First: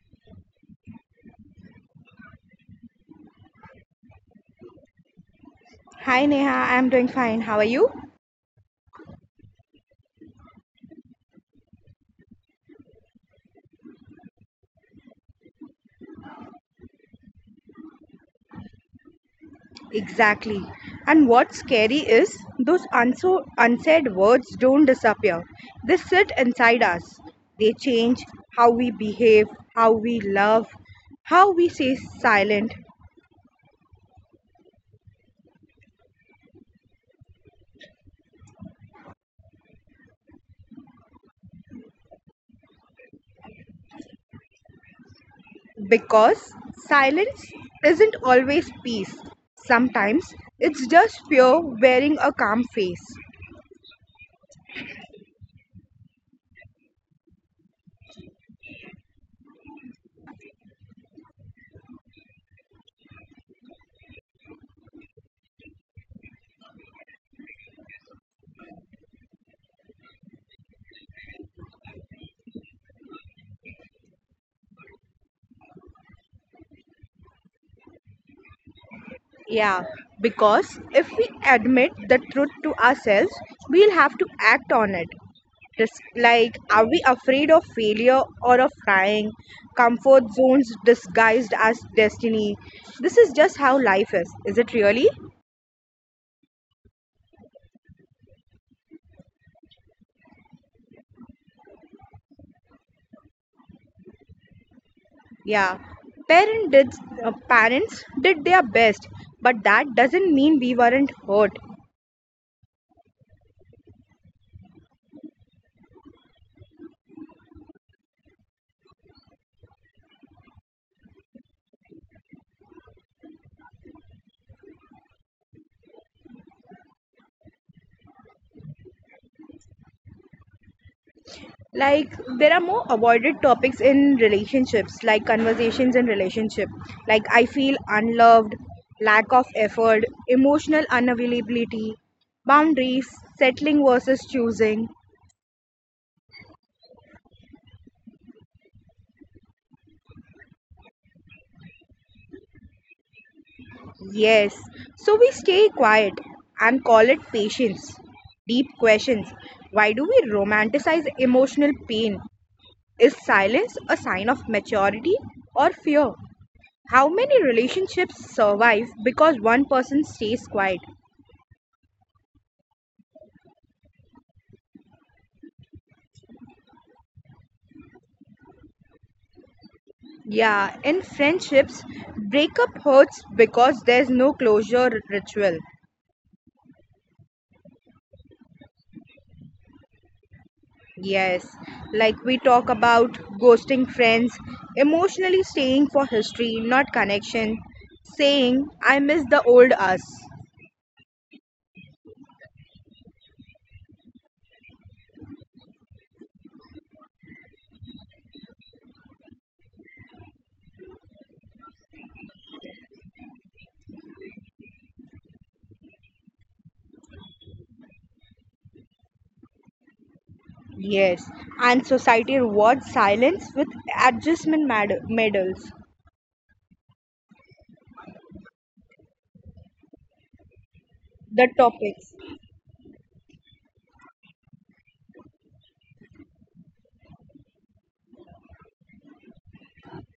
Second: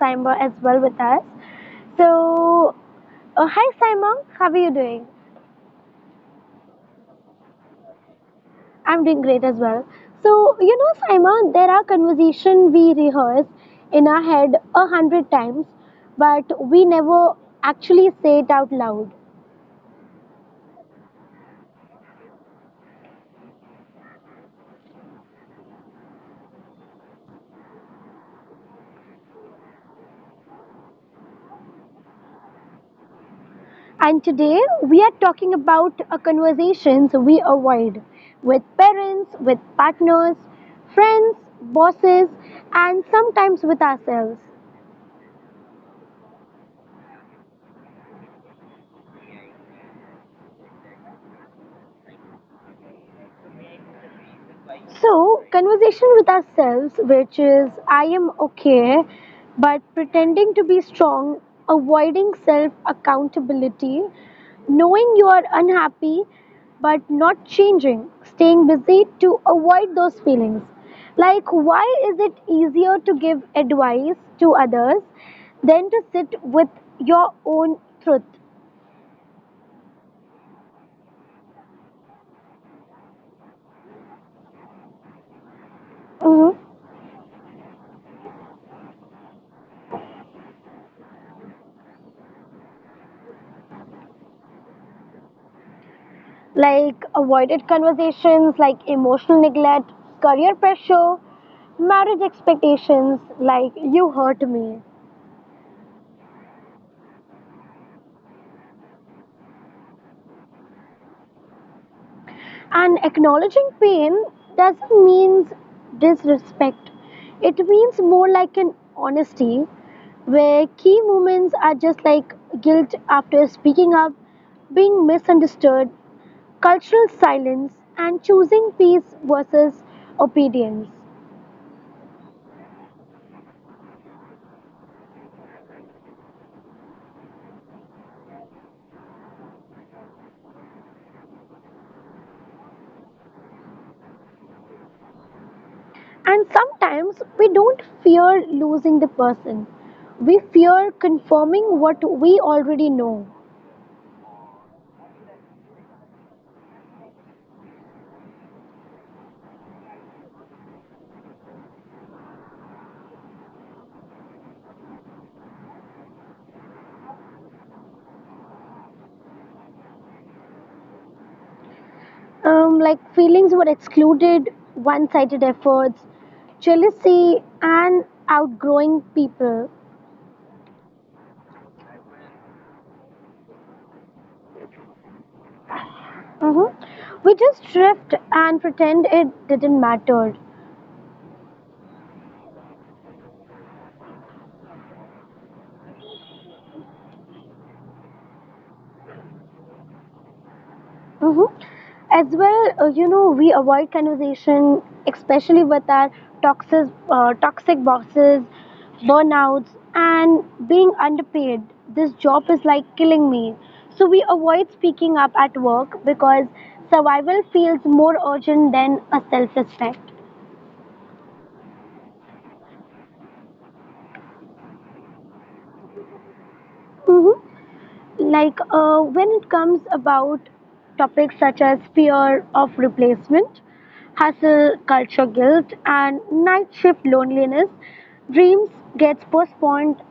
Saima as well with us. So, hi Saima, how are you doing? Hi Neha, I'm doing fine. How are you? I'm doing great as well. So, Saima, there are conversations we rehearse in our head a hundred times, but we never actually say it out loud. Exactly. And what's scary is those unsaid words don't disappear. They sit inside us. They change how we behave, how we love, how we say silent. And today we are talking about a conversations we avoid with parents, with partners, friends, bosses, and sometimes with ourselves. Because silence isn't always peace. Sometimes it's just fear wearing a calm face. So, conversation with ourselves, which is I am okay, but pretending to be strong, avoiding self accountability, knowing you are unhappy but not changing, staying busy to avoid those feelings. Like, why is it easier to give advice to others than to sit with your own truth? Yeah, because if we admit the truth to ourselves, we'll have to act on it. Just Mhm. like, are we afraid of failure or of trying? Comfort zones disguised as destiny. This is just how life is. Is it really? Like avoided conversations, like emotional neglect, career pressure, marriage expectations, like you hurt me. Yeah. Parent did, parents did their best, but that doesn't mean we weren't hurt. And acknowledging pain doesn't mean disrespect, it means more like an honesty where key moments are just like guilt after speaking up, being misunderstood, cultural silence, and choosing peace versus obedience. Like, there are more avoided topics in relationships, like conversations in relationship. Like, I feel unloved, lack of effort, emotional unavailability, boundaries, settling versus choosing. And sometimes we don't fear losing the person. We fear confirming what we already know. Yes, so we stay quiet and call it patience. Deep questions. Why do we romanticize emotional pain? Is silence a sign of maturity or fear? How many relationships survive because one person stays quiet? Like feelings were excluded, one sided efforts, jealousy, and outgrowing people. Yeah, in friendships, breakup hurts because there's no closure ritual. Mhm. We just drift and pretend it didn't matter. Yes, like we talk about ghosting friends, emotionally staying for history, not connection, saying, I miss the old us. Hmm. As well, we avoid conversation, especially with our toxic, toxic bosses, burnouts, and being underpaid. This job is like killing me. So we avoid speaking up at work because survival feels more urgent than a self-respect. Yes, and society rewards silence with adjustment medals. Mhm. Like when it comes about topics The such as topics. fear of replacement, hustle culture guilt, and night shift loneliness, dreams gets postponed,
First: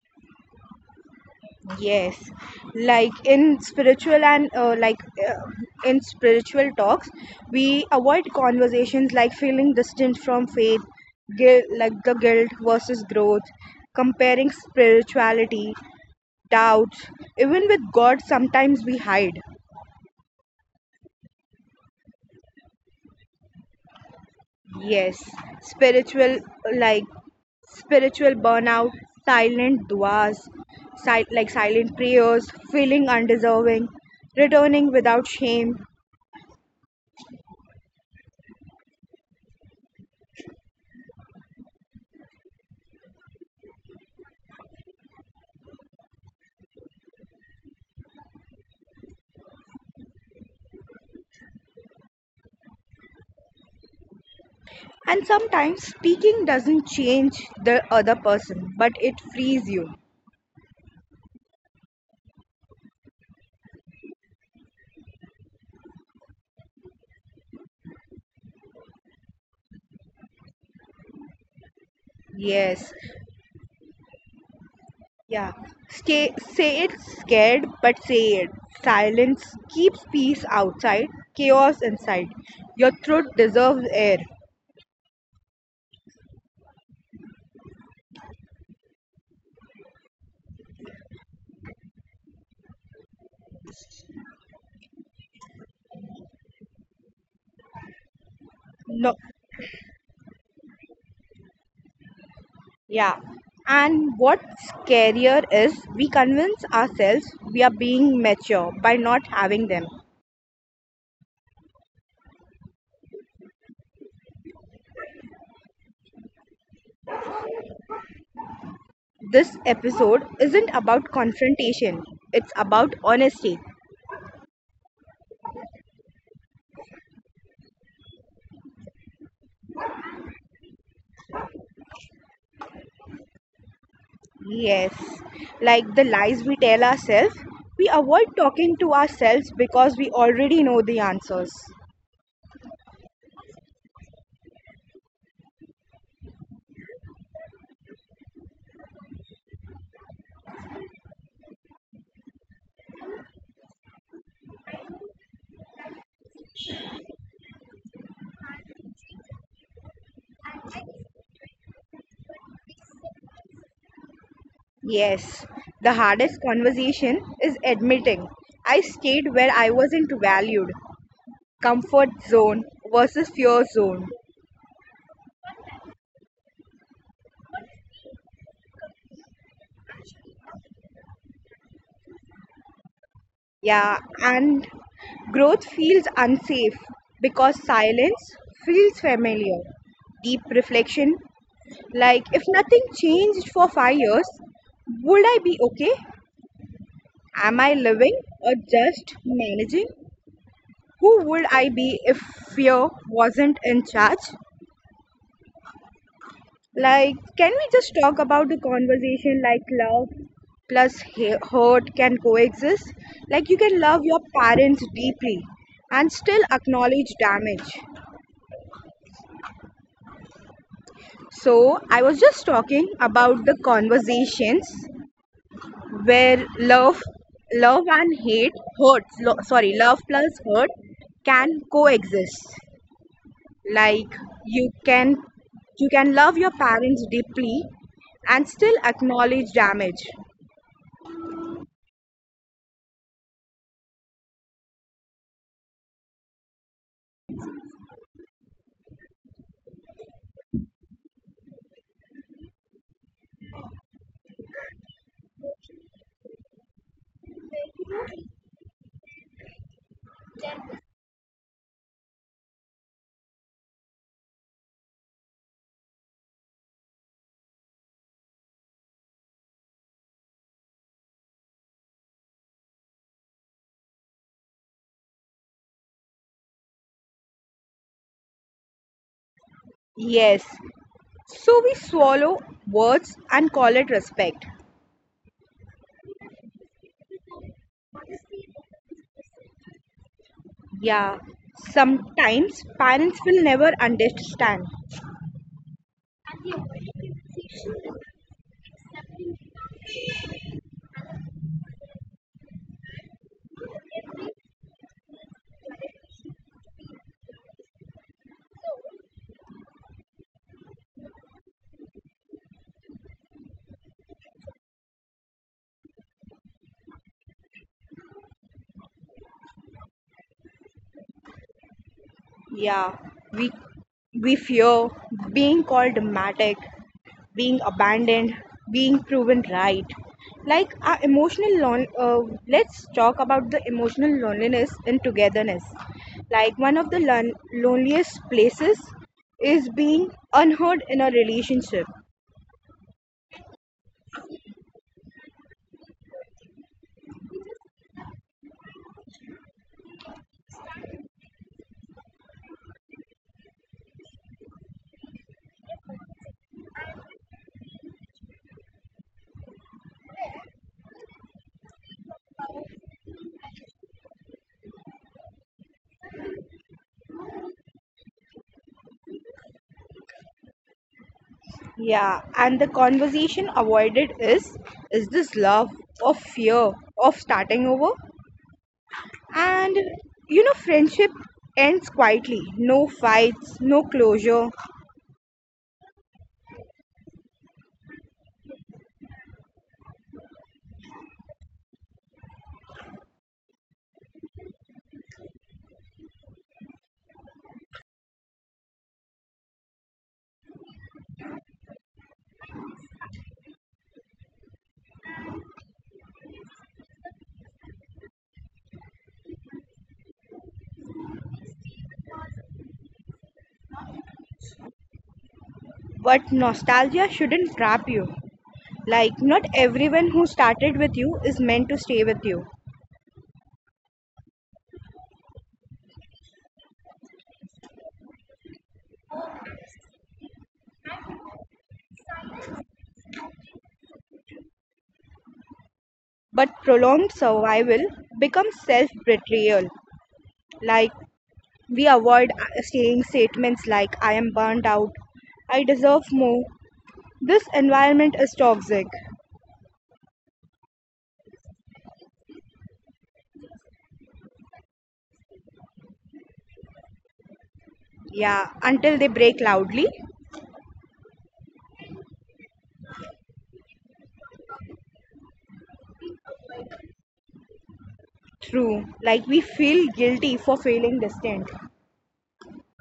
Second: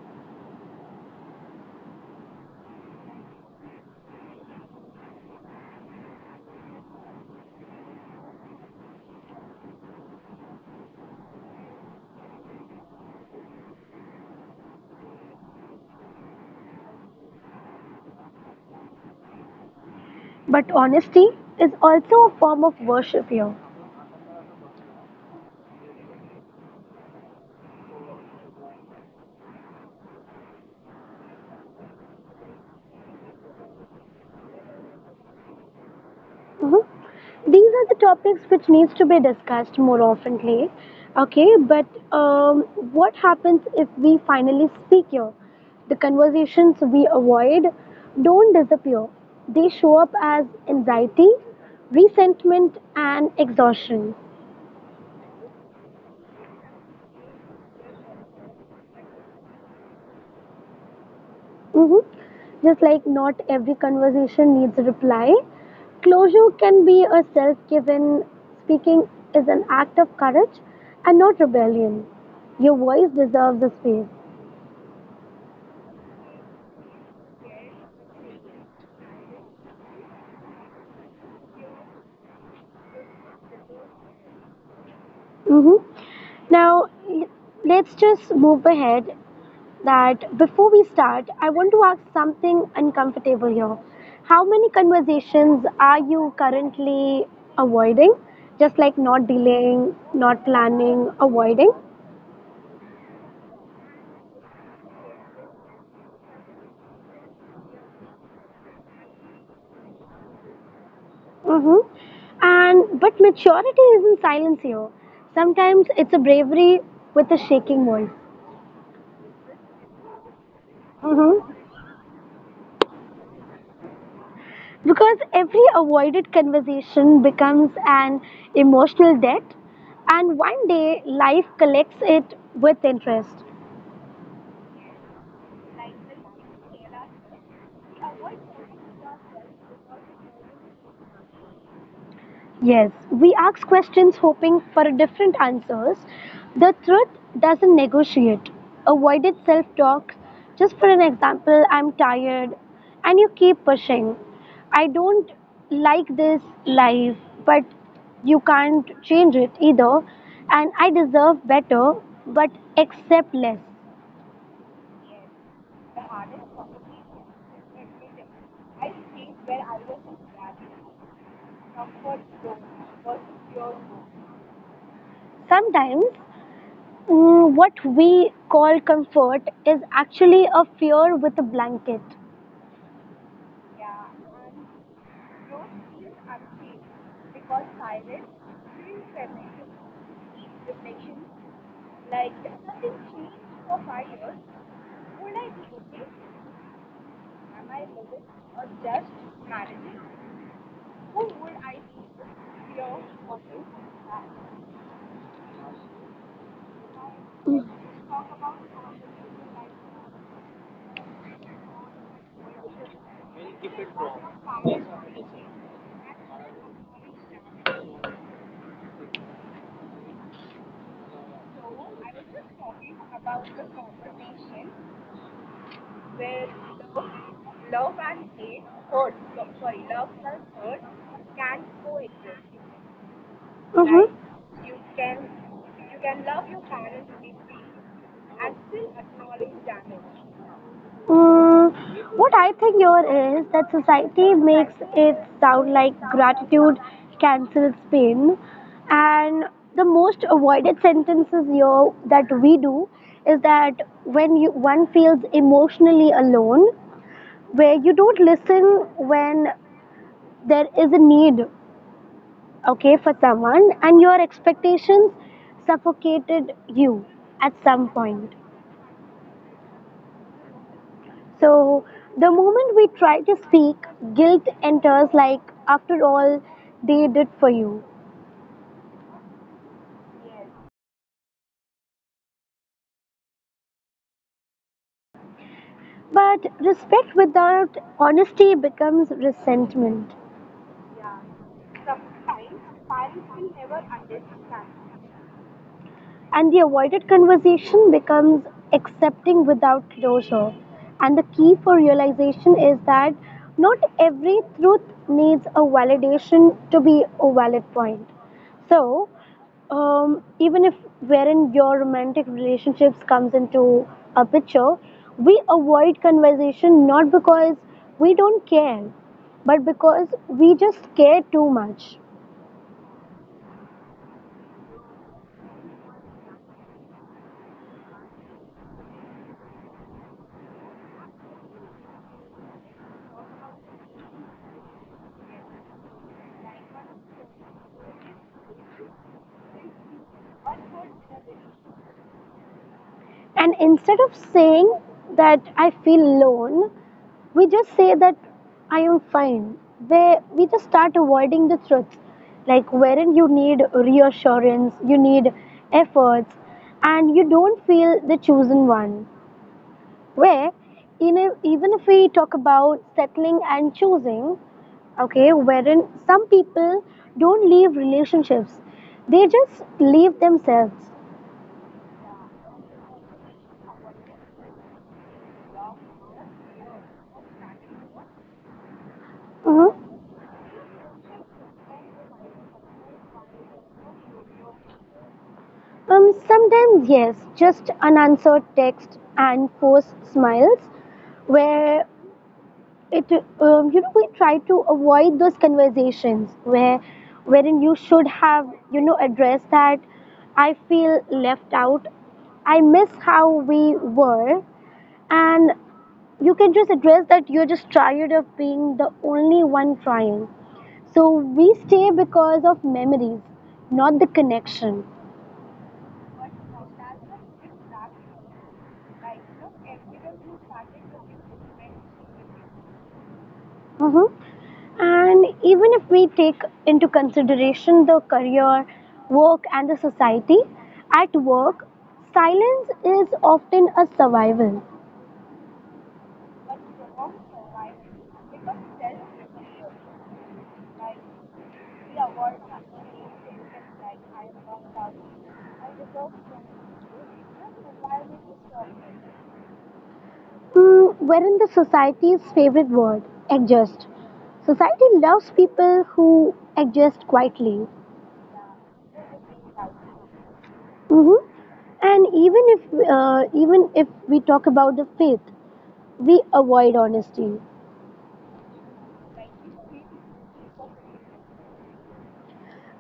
Yes, like uh, in spiritual talks, we avoid conversations like feeling distant from faith, guilt, like the guilt versus growth, comparing spirituality, doubts, even with God. Sometimes we hide. but honesty is also a form of worship here. Yes, spiritual like spiritual burnout, silent duas, silent prayers, feeling undeserving, returning without shame. Mhm. These are the topics which needs to be discussed more oftenly. Okay, but um, what happens if we finally speak here? The conversations we avoid don't disappear. They show up as anxiety, resentment, and exhaustion. And sometimes speaking doesn't change the other person, but it frees you. Mhm. Just like not every conversation needs a reply, closure can be a self given speaking is an act of courage and not rebellion. Your Yes, voice deserves a space. yeah. Stay, say it scared, but say it. Silence keeps peace outside, chaos inside. Your throat deserves air. hmm Now, let's just move ahead. That before we start, I want to ask something uncomfortable here. How many conversations are you currently avoiding? Just like No, not delaying, not planning, avoiding. yeah. And what's scarier is we convince ourselves we are being mature by not having them. Mm-hmm. And but maturity isn't silence here. Sometimes it's a bravery with a shaking voice. This episode isn't about Mm-hmm. confrontation, it's about honesty. Because every avoided conversation becomes an emotional debt, and one day life collects it with interest. Yes, like the lies we tell ourselves, we avoid talking to ourselves because we already know the answers. Yes, we ask questions hoping for a different answers. The truth doesn't negotiate. Avoided self talk. Just for an example, I'm tired, and you keep pushing. I don't like this life, but you can't change it either. And I deserve better, but accept less. Yes, the hardest conversation is admitting I stayed where I wasn't valued. Comfort zone versus fear zone. Sometimes, what we call comfort is actually a fear with a blanket. Yeah, and growth feels unsafe because silence feels familiar. Deep reflection like, if nothing changed for 5 years, would I be okay? Am I living or just managing? Who would I be if fear wasn't in charge? Like, can we just talk about the conversation like love plus hurt can coexist? Like, you can love your parents deeply and still acknowledge damage. So, I was just talking about the conversations where love love and hate hurts lo- sorry love plus hurt can coexist, Like, like Mm-hmm. you can you can love your parents deeply and still acknowledge damage. Mm, what I think here is that society makes it sound like gratitude cancels pain, and the most avoided sentences here that we do is that when you one feels emotionally alone, where you don't listen when there is a need, okay, for someone and your expectations suffocated you at some point. So the moment we try to speak, guilt enters, like after all they did for you, Yes, so we swallow words and call it respect. but respect without honesty becomes resentment. Yeah, sometimes parents will never understand. And the avoided conversation becomes accepting without closure. And the key for realization is that not every truth needs a validation to be a valid point. So, even if wherein your romantic relationships comes into a picture, we avoid conversation not because we don't care, but because we just care too much. Yeah, we we fear being called dramatic, being abandoned, being proven right. Like our emotional lon- uh, let's talk about the emotional loneliness and togetherness. Like one of the loneliest places is being unheard in a relationship. And instead of saying that I feel alone, we just say that I am fine. Where we just start avoiding the truth, like wherein you need reassurance, you need efforts, and you don't feel the chosen one. Where in a, even if we talk about settling and choosing, okay, wherein some people don't leave relationships, they just leave themselves. Yeah, and the conversation avoided is this love or fear of starting over? And Mhm. you know, friendship ends quietly. No fights, no closure. Sometimes yes, just unanswered text and forced smiles, where it we try to avoid those conversations where wherein you should have addressed that I feel left out, I miss how we were, and you can just address that you're just tired of being the only one trying. So we stay because of memories, not the connection. But nostalgia shouldn't trap you. Like, not everyone who started with you is meant to stay with you, Mm-hmm. And even if we take into consideration the career, work, and the society, at work, silence is often a survival. but prolonged survival becomes self betrayal. Like, we avoid saying statements like, I am burnt out, I deserve more. This environment is toxic. Wherein the society's favorite word, adjust. Society loves people who adjust quietly. Yeah, until they break loudly. hmm And even if we talk about the faith, we avoid honesty. True. Like, we feel guilty for feeling distant.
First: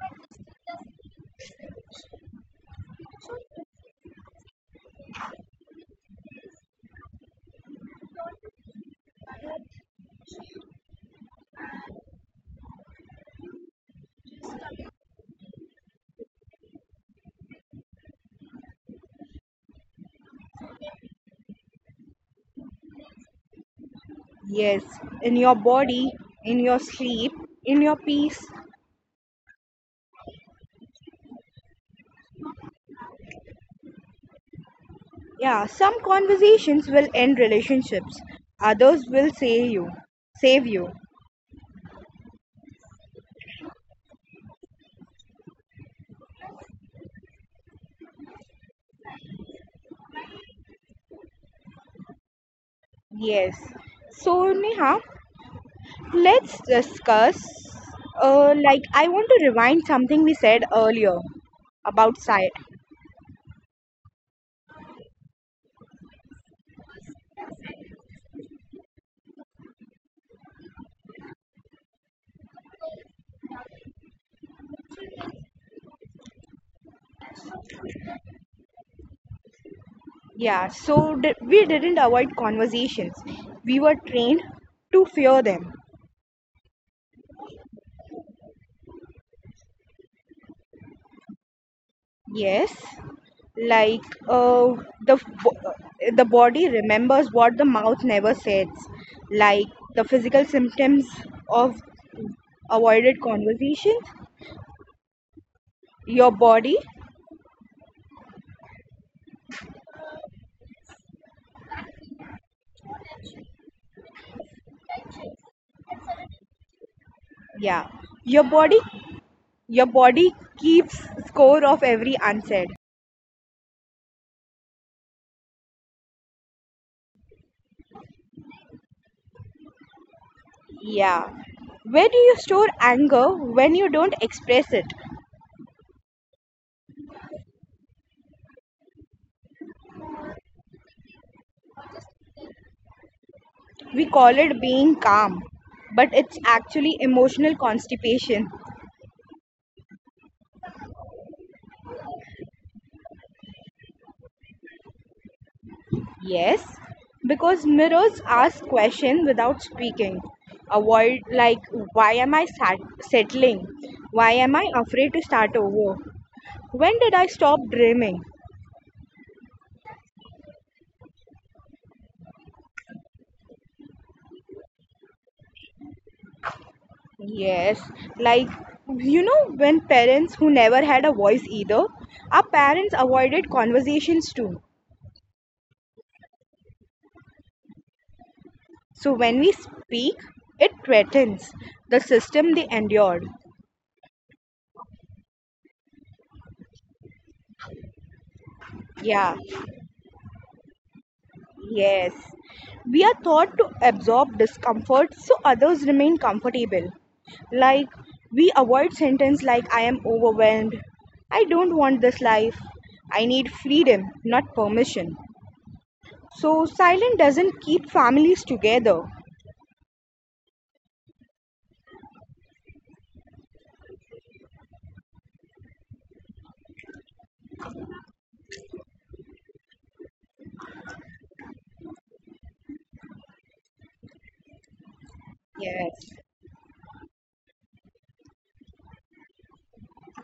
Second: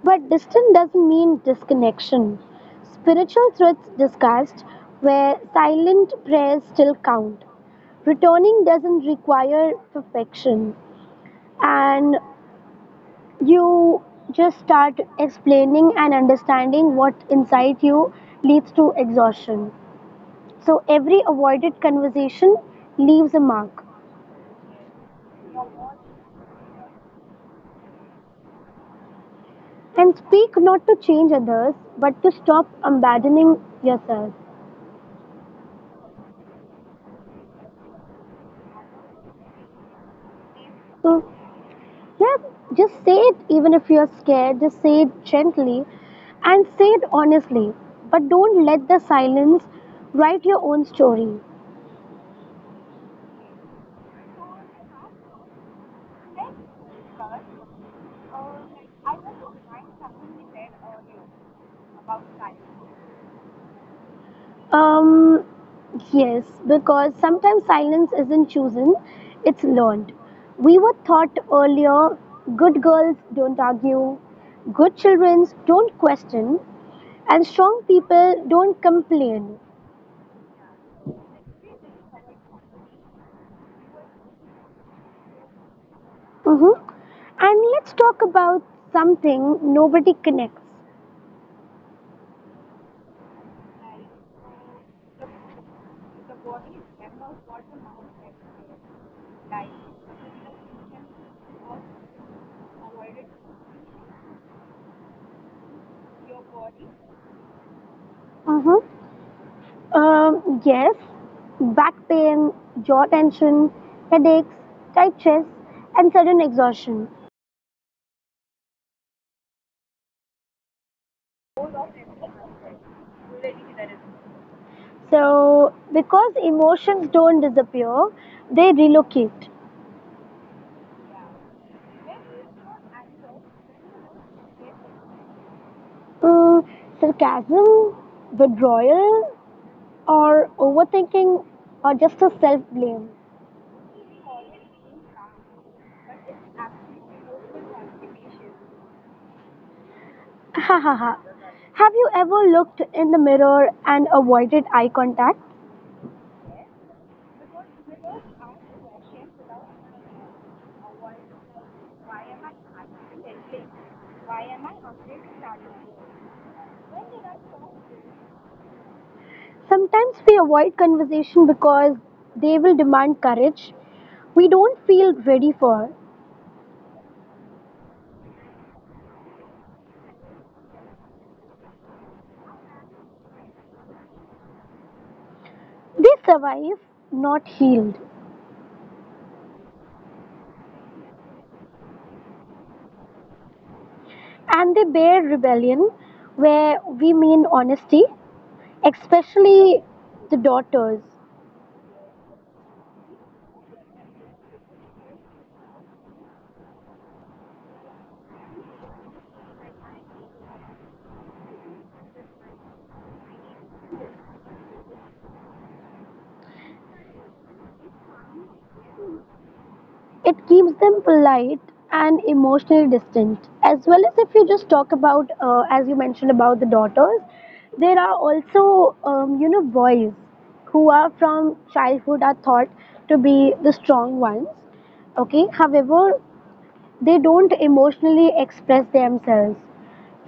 But distant doesn't mean disconnection. Spiritual truths discussed where silent prayers still count. Returning doesn't require perfection. And you just start explaining and understanding what inside you leads to exhaustion. So every avoided conversation leaves a mark. Yes, in your body, in your sleep, in your peace. And speak not to change others, but to stop abandoning yourself. Yeah, some conversations will end relationships. Others will save you. Save you. So, yeah, just say it even if you're scared, just say it gently and say it honestly. But don't let the silence write your own story. Yes. So Neha, let's discuss. Like I want to rewind something we said earlier about side. Um, yes, because sometimes silence isn't chosen, it's learned. We were taught earlier good girls don't argue, good children don't question, and strong people don't complain. Yeah. So we didn't avoid conversations. We were trained to fear them. Mm-hmm. And let's talk about something nobody connects. Yes. Like uh, the the body remembers what the mouth never says, like the physical symptoms of avoided conversations, your body. Mm-hmm. Yes, back pain, jaw tension, headaches, tight chest, and sudden exhaustion. Yeah, your body your body keeps score of every unsaid. So, because emotions don't disappear, they relocate. Yeah, where do you store anger when you don't express it? Mm, Sarcasm, withdrawal, or overthinking, or just a self blame. We call it being calm, but it's actually emotional constipation. Ha ha ha. Have you ever looked in the mirror and avoided eye contact? Yes, because mirrors ask questions without speaking. Avoid, like, why am I settling? Why am I afraid to start over? When did I stop dreaming? Sometimes we avoid conversation because they will demand courage we don't feel ready for. Yes, like, when parents who never had a voice either, our parents avoided conversations too. They survive, not healed. So when we speak, it threatens the system they endured. And they bear rebellion where we mean honesty, Yeah. especially the daughters. Yes, we are taught to absorb discomfort so others remain comfortable. Like, we avoid sentence like, I am overwhelmed, I don't want this life, I need freedom, not permission. So, silence doesn't keep families together. It keeps them polite and emotionally distant. As well as if you just talk about, as you mentioned about the daughters, there are also, boys who are from childhood are thought to be the strong ones. Okay, however, Yes, they don't emotionally express themselves.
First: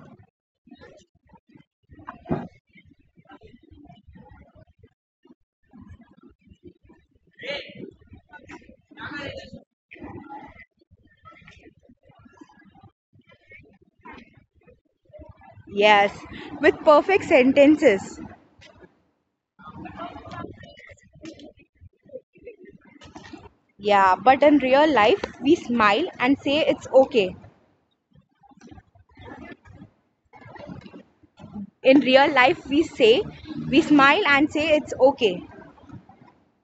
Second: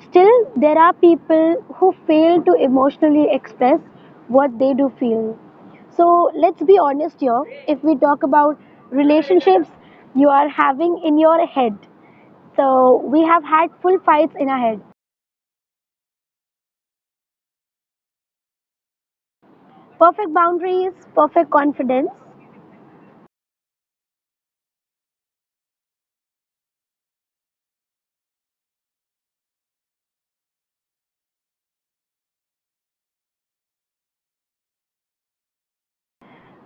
Still, there are people who fail to emotionally express what they do feel. So let's be honest here. If we talk about relationships you are having in your head, so we have had full fights in our head. yes, with perfect sentences. Perfect boundaries, perfect confidence. Yeah, but in real life, we smile and say it's okay. In real life, we smile and say it's okay.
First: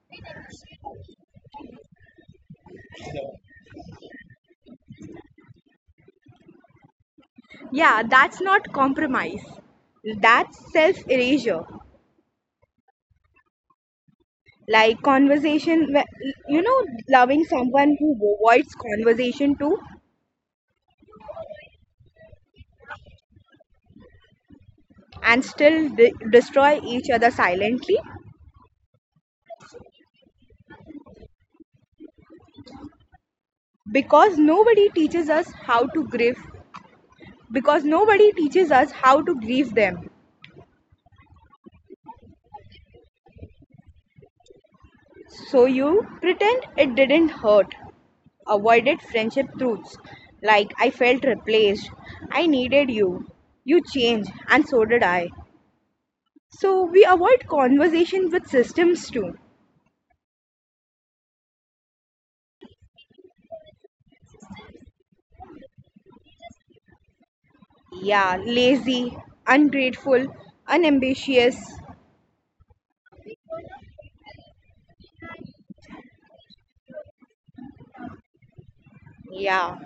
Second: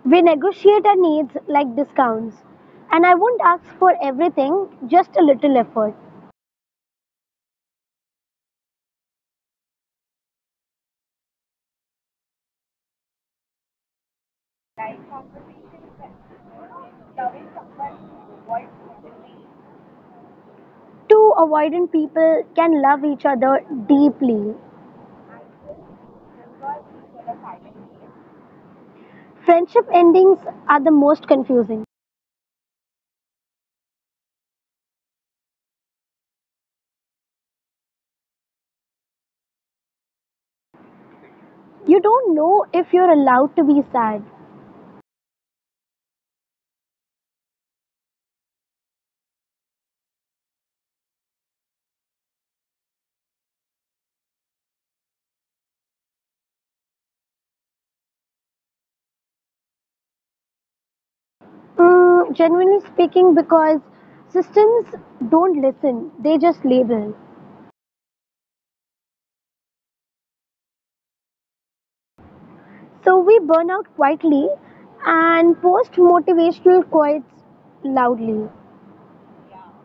We negotiate our needs like discounts. And I won't ask for everything, just a little effort. Yeah, that's not compromise. That's self erasure. Like conversation, you know, loving someone who avoids conversation too, Two avoidant people can love each other deeply. and still destroy each other silently, Friendship endings are the most confusing. because nobody teaches us how to grieve, because nobody teaches us how to grieve them. You don't know if you're allowed to be sad. So you pretend it didn't hurt, avoided friendship truths like I felt replaced, I needed you, you changed, and so did I. So we avoid conversation with systems too. Generally speaking, because systems don't listen, they just label. Yeah, lazy, ungrateful, unambitious. So we burn out quietly and post motivational quotes loudly. Yeah.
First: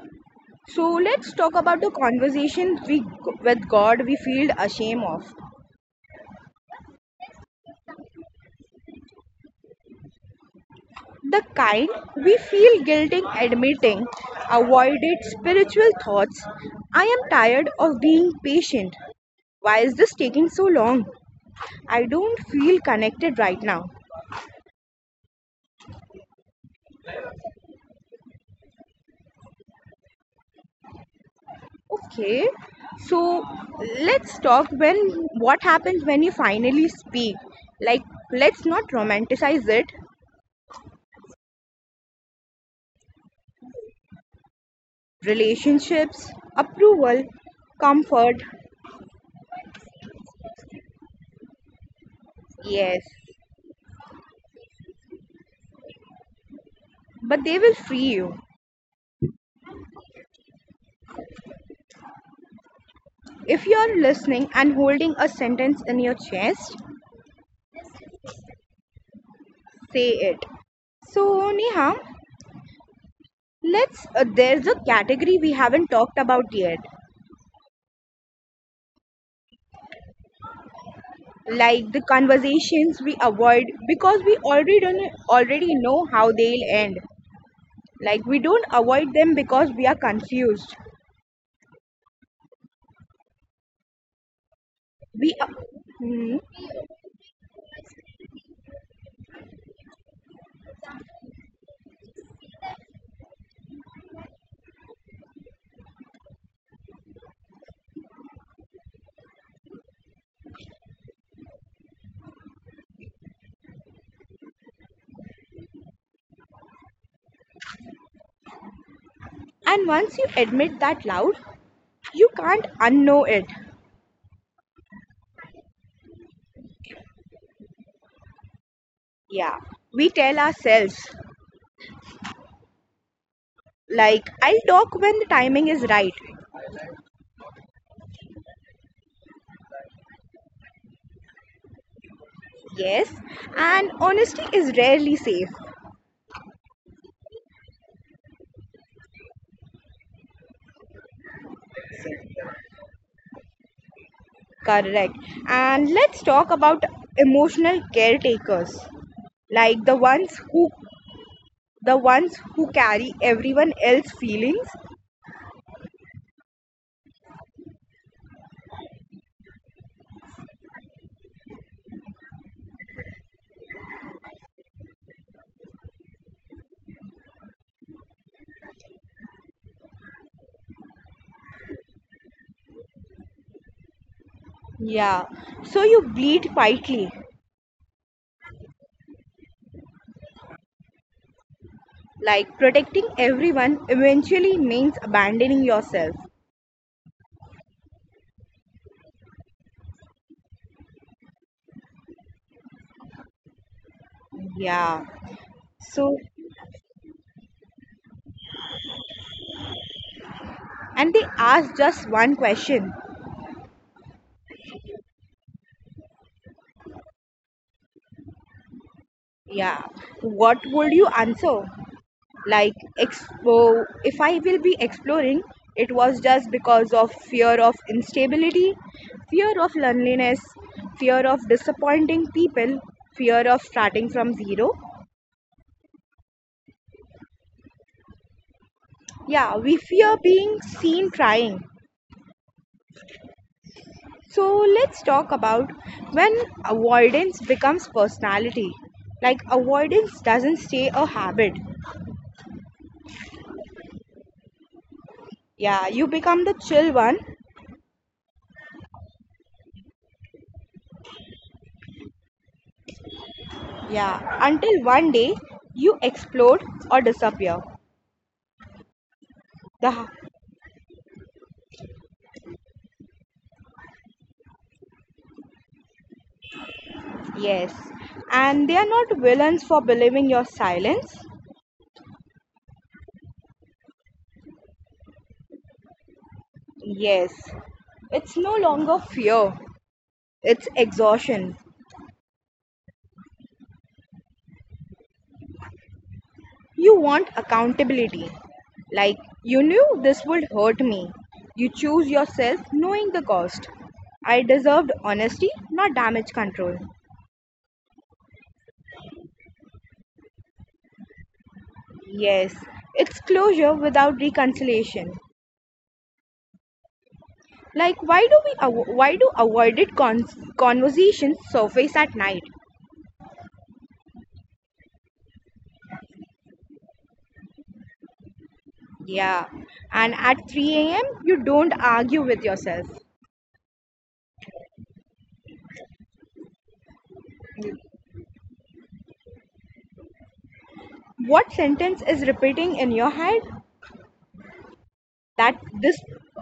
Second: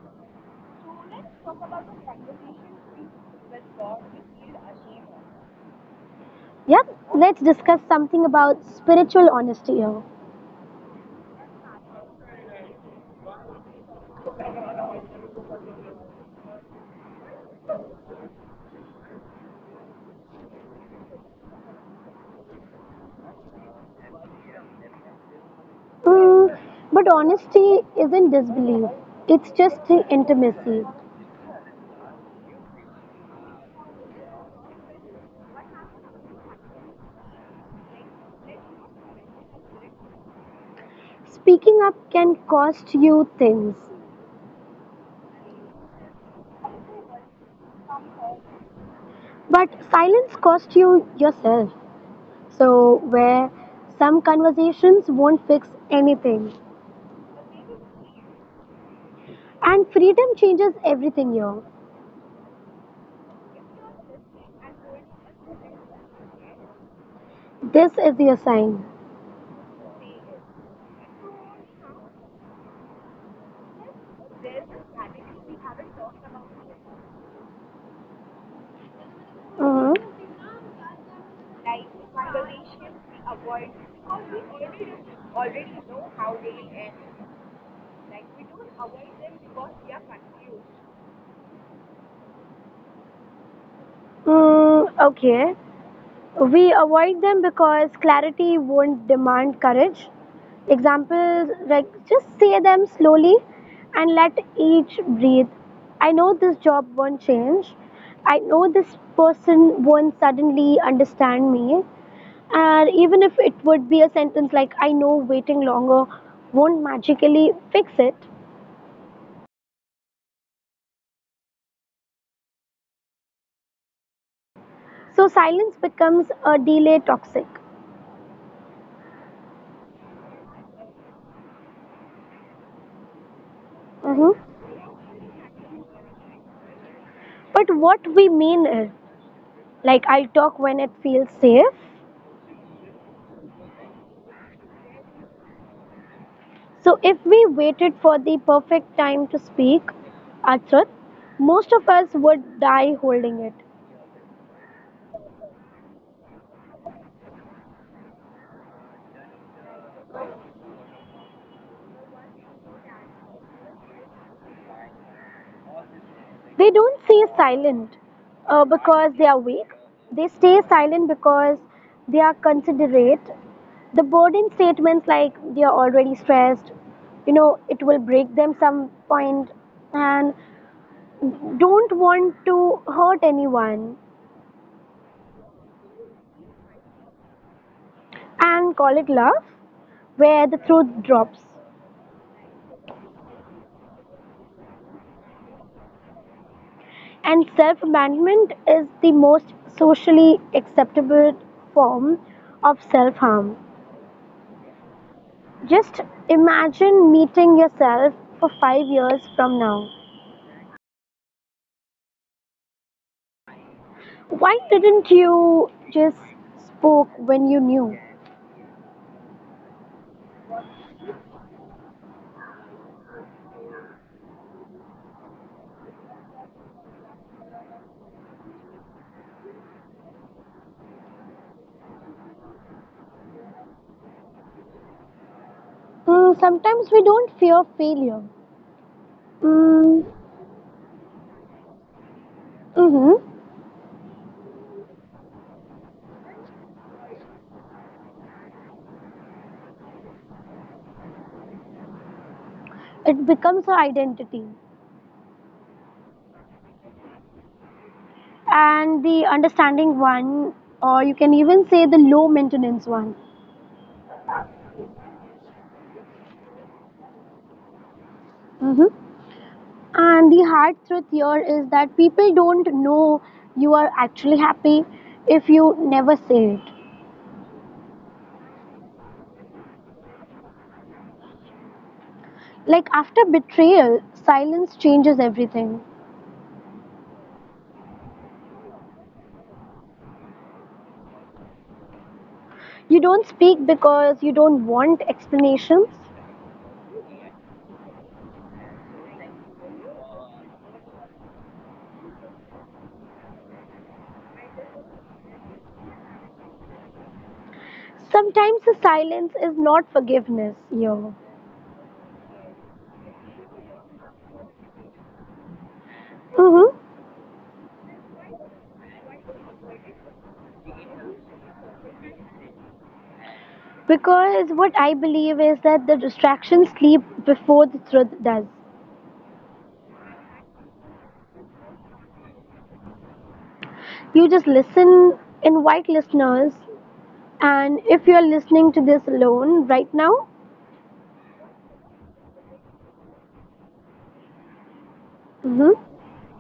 So let's talk about the conversation we with God we feel ashamed of. Yep, let's discuss something about spiritual honesty here. The kind we feel guilty admitting, avoided spiritual thoughts. I am tired of being patient. Why is this taking so long? I don't feel connected right now. Mm, but honesty isn't disbelief, it's just the intimacy. Okay, so let's talk when what happens when you finally speak. Like, let's not romanticize it. Speaking up can cost you things, Relationships, approval, comfort, but silence costs you yourself. So, yes, where some conversations won't fix anything. but they will free you. And freedom changes everything here. If you are listening and holding a sentence in your chest, This is your sign. say it. So, Neha, let's. There's a category we haven't talked about yet, hmm like the conversations we avoid because we already don't, already know how they'll end. Like we don't avoid them because we are confused, Mm, we a- okay. Hmm. We avoid them because clarity won't demand courage. Examples like just say them slowly and let each breathe. I know this job won't change. I know this person won't suddenly understand me. And even if it would be a sentence like, I know waiting longer won't magically fix it. And once you admit that loud, you can't unknow it. So silence becomes a delay toxic. Yeah, we tell ourselves like, Mhm. I'll talk when the timing is right. But what we mean is, like, I'll talk when it feels safe. Yes, and honesty is rarely safe. So if we waited for the perfect time to speak our truth, most of us would die holding it. Correct. And let's talk about emotional caretakers, like the ones who carry everyone else's feelings. They don't stay silent, because they are weak. They stay silent because they are considerate. The burden statements like they are already stressed, it will break them some point and don't want to hurt anyone Yeah, so you bleed quietly. and call it love where the truth drops. Like protecting everyone eventually means abandoning yourself. And self management is the most socially acceptable form of self harm. Yeah. Just So, imagine meeting yourself for 5 years from now. and they ask just one question. Why didn't you just spoke when you knew? Yeah. What would you answer? Like, if I will be exploring, it was just because of fear of instability, fear of loneliness, fear of disappointing people, fear of starting from zero. Sometimes we don't fear failure. Yeah, we Mm, fear being seen trying. hmm, mm-hmm. So let's talk about when avoidance becomes personality. Like avoidance doesn't stay a habit. It becomes our identity. Yeah, you become the chill one. And the understanding one, or you can even say the low maintenance one. Yeah, until one day you explode or disappear. hmm The And the hard truth here is that people don't know you are actually happy if you never say it. Yes, and they are not villains for believing your silence. Like after betrayal, silence changes everything. Yes, it's no longer fear. It's exhaustion. You don't speak because you don't want explanations. You want accountability. Like, you knew this would hurt me. You choose yourself knowing the cost. I deserved honesty, not damage control. Sometimes the silence is not forgiveness, yo. Yes, it's closure without reconciliation. Mm-hmm. Like, why do avoided conversations surface at night? Because what I believe is that the distractions sleep before the truth does. Yeah, and at 3 a.m. you don't argue with yourself. You just listen, invite listeners, and if you're listening to this alone right now, What sentence is repeating in your head? That mm-hmm, this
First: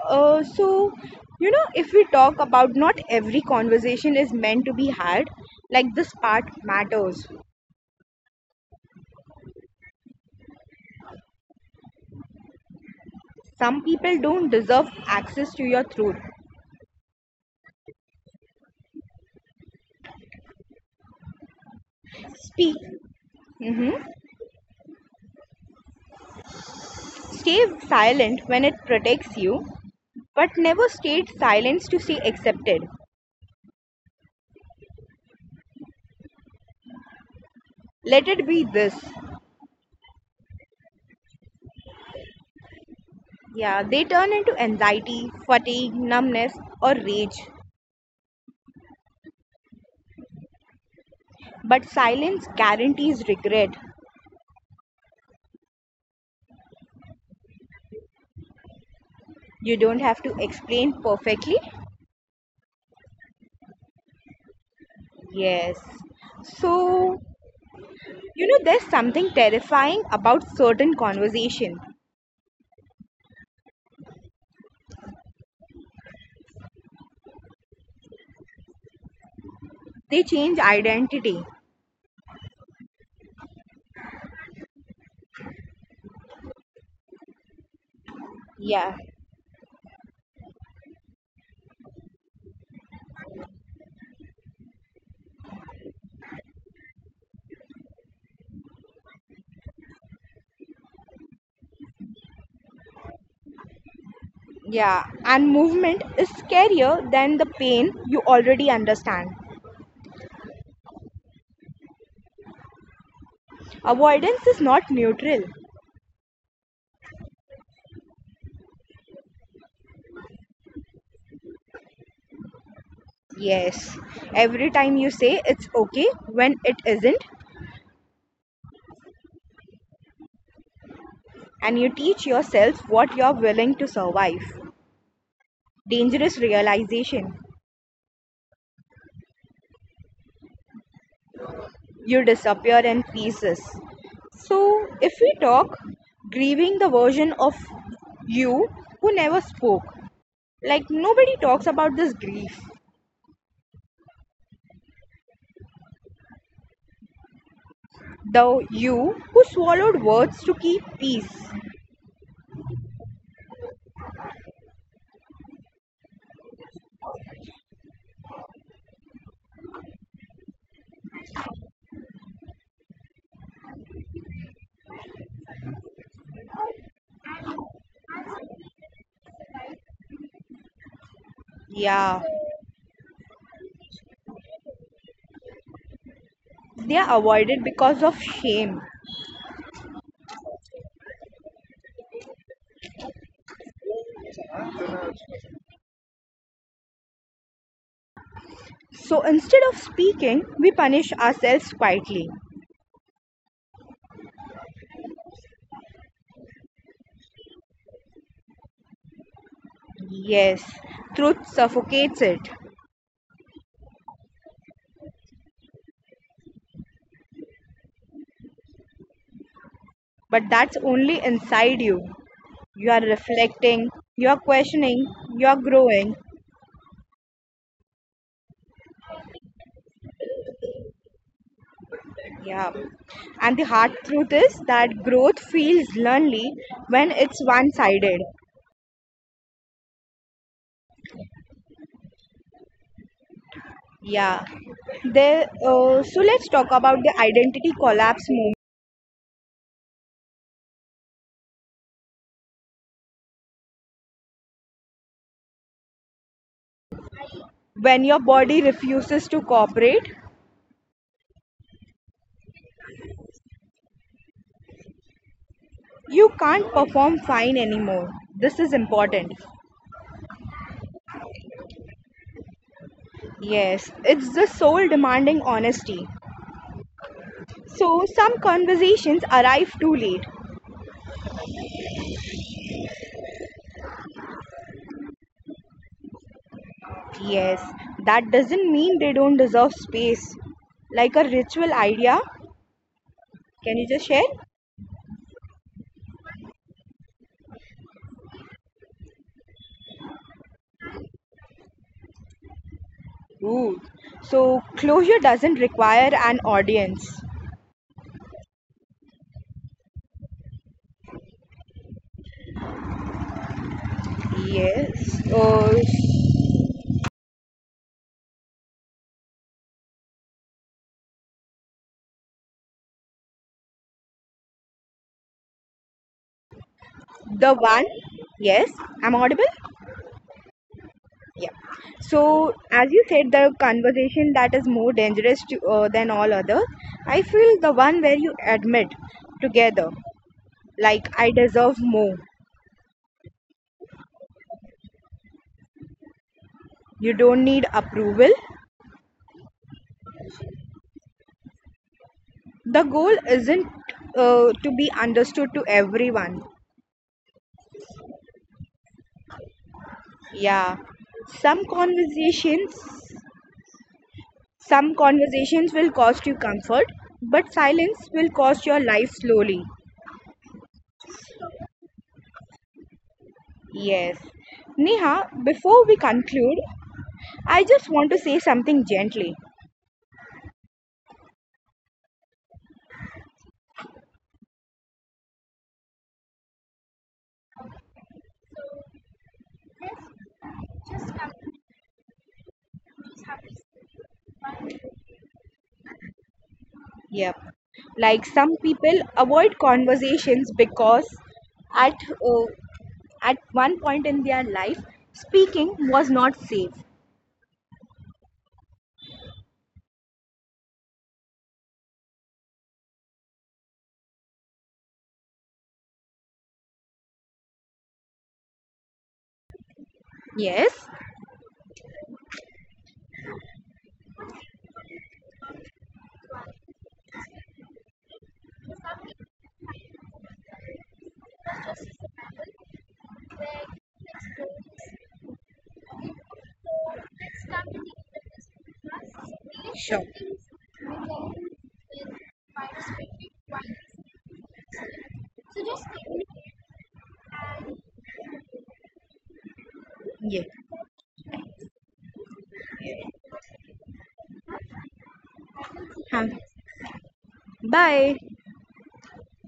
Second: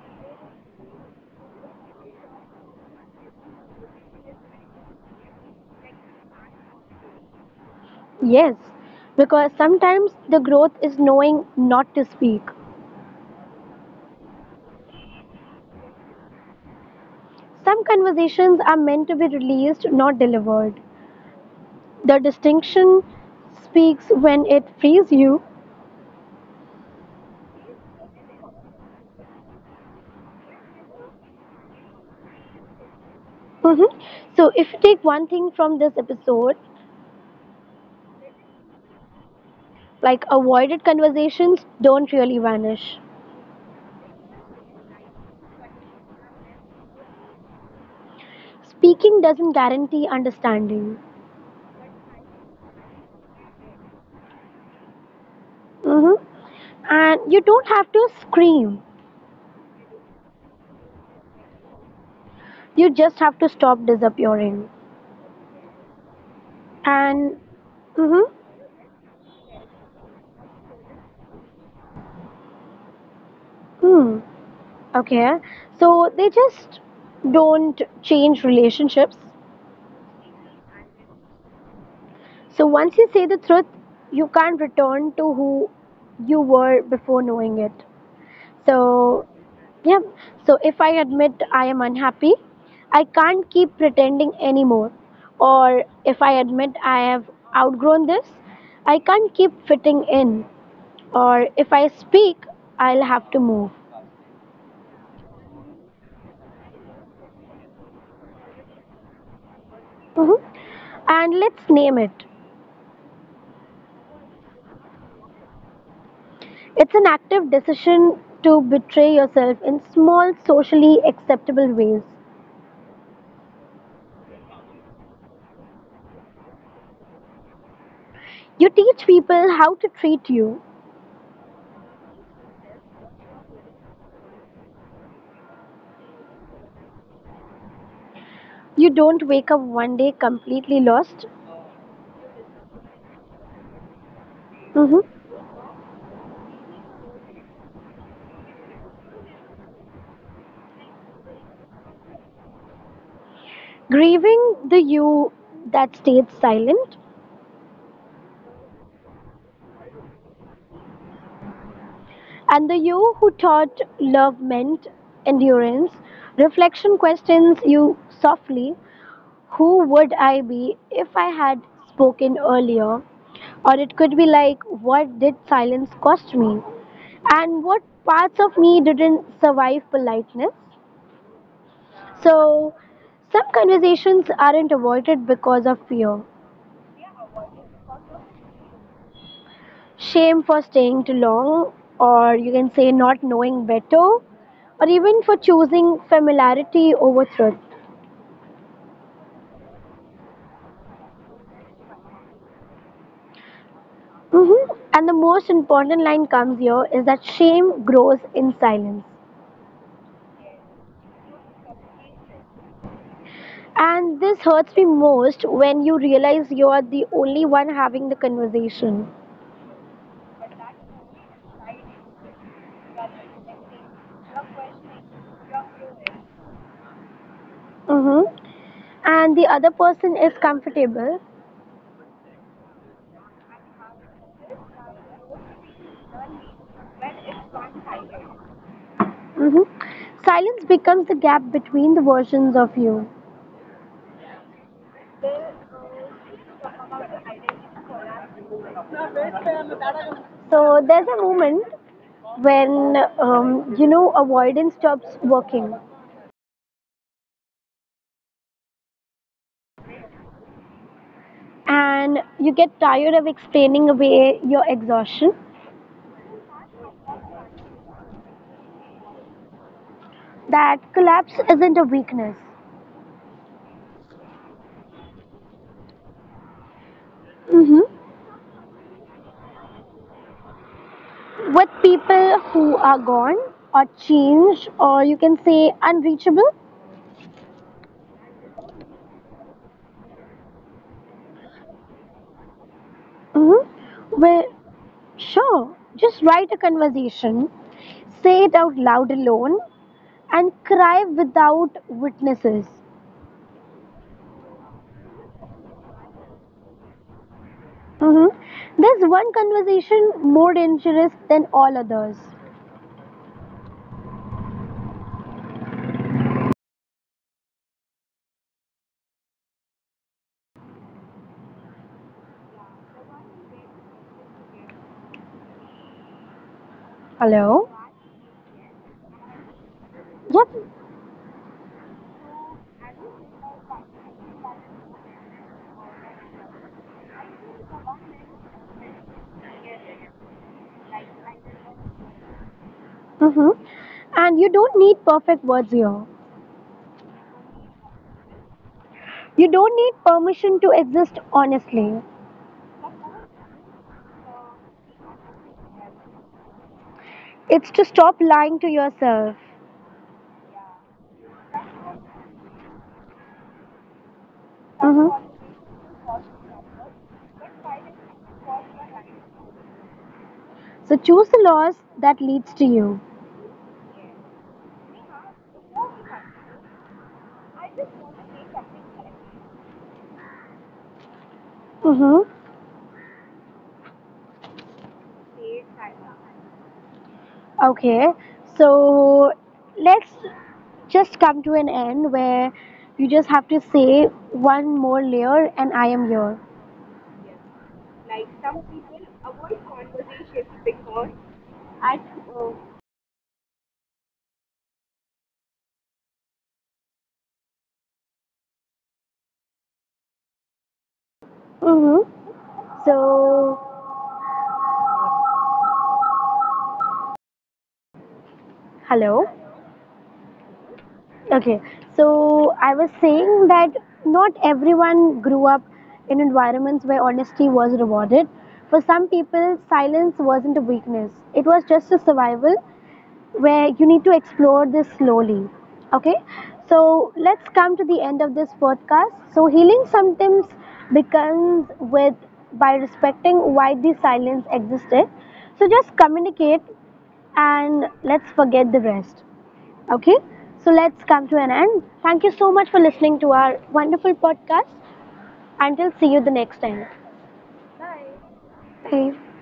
so if we talk about not every conversation is meant to be had, like this part matters. yes, because sometimes the growth is knowing not to speak. Some people don't deserve access to your truth. Some conversations are meant to be released, not delivered. The Speak. distinction Hmm. speaks when it frees you. Stay silent when it protects you, but never state silence to stay accepted. Mhm. So, if you take one thing from this episode, Let it be this. like avoided conversations don't really vanish. Yeah, they turn into anxiety, fatigue, numbness, or rage. Speaking doesn't guarantee understanding. But silence guarantees regret. hmm And you don't have to scream, You don't have to explain perfectly. you just have to stop disappearing. Yes. So, And, hmm there's something terrifying about certain conversation. hmm, okay, so they just don't change relationships. They change identity. So once you say the truth, you can't return to who you were before knowing it. Yeah. So, yeah. So if I admit I am unhappy, I can't keep pretending anymore. Or if I admit I have outgrown this, I can't keep fitting in. Or if I speak, I'll have to move. Yeah. And movement is scarier than the pain you already understand. hmm And let's name it. Avoidance is not neutral. It's an active decision to betray yourself in small, socially acceptable ways. Yes. Every time you say it's okay when it isn't, You teach people how to treat you. and you teach yourself what you're willing to survive. Dangerous realization. You don't wake up one day completely lost. You disappear in pieces. So, Mhm. if we talk grieving the version of you who never spoke, like nobody talks about this grief. Grieving the you that stayed silent The you who swallowed words to keep peace. and the you who taught love meant endurance. Reflection questions you softly. Who would I be if I had spoken earlier? Or it could be like, what did silence cost me? And what parts of me didn't survive politeness? Yeah, So, some conversations aren't avoided because of fear. they are avoided because of shame. Shame for staying too long, or you can say not knowing better, or even for choosing familiarity over truth. So instead of speaking, we punish ourselves quietly. And the most important line comes here is that shame grows in silence. Yes, truth suffocates it, And this hurts me most when you realize you are the only one having the conversation. but that's only inside you. You are reflecting, you are questioning, you are growing. Mm-hmm. And the other person is comfortable. Yeah. And the hard truth is that growth feels lonely when it's one sided. hmm Silence becomes the gap between the versions of you. Yeah. So, let's talk about the identity collapse moment. So there's a moment when avoidance stops working, When your body refuses to cooperate, and you get tired of explaining away your exhaustion. you can't perform fine anymore. This is important. That collapse isn't a weakness. Yes, it's the soul demanding honesty. hmm So some conversations arrive too late. With people who are gone or changed, or you can say unreachable. Yes, that doesn't mean they don't deserve space. Like a ritual idea. Can you just hmm share? well, sure, just write a conversation, say it out loud alone, and cry without witnesses. Ooh. So closure doesn't require an audience. Mm-hmm. There's one conversation more dangerous than all others. Yes. The Hello. one, yes, I'm audible. Yep. Yeah. So as you said, the conversation that is more dangerous than all others. I feel the one where you admit together, like I deserve more. Mm-hmm. And you don't need perfect words here. You don't need approval. You don't need permission to exist honestly. The goal isn't to be understood to everyone. It's to stop lying to yourself. Yeah. Some conversations Some Mm-hmm. conversations will cost you comfort, but silence will cost your life slowly. So choose the laws that leads to you. Yes. Neha, before we conclude, I just want to say something gently. Mm-hmm. Okay, so let's just come to an end where you just have to say one more layer and I am here. Yep. Like some people avoid conversations because at uh, at one point in their life speaking was not safe. Mm-hmm. So, hello. Yes. Okay, so I was saying that not everyone grew up in environments where honesty was rewarded. For some people, silence wasn't a weakness, it was just a survival where you need to explore this slowly. Okay, so let's come to the end of this podcast. So, healing Sure. sometimes begins with by respecting why the silence existed. So, just communicate and let's forget the rest. Okay, Yeah. so let's come to an end. Thank you so much for listening to our wonderful podcast. Until see you Huh. the next time. Bye. Bye.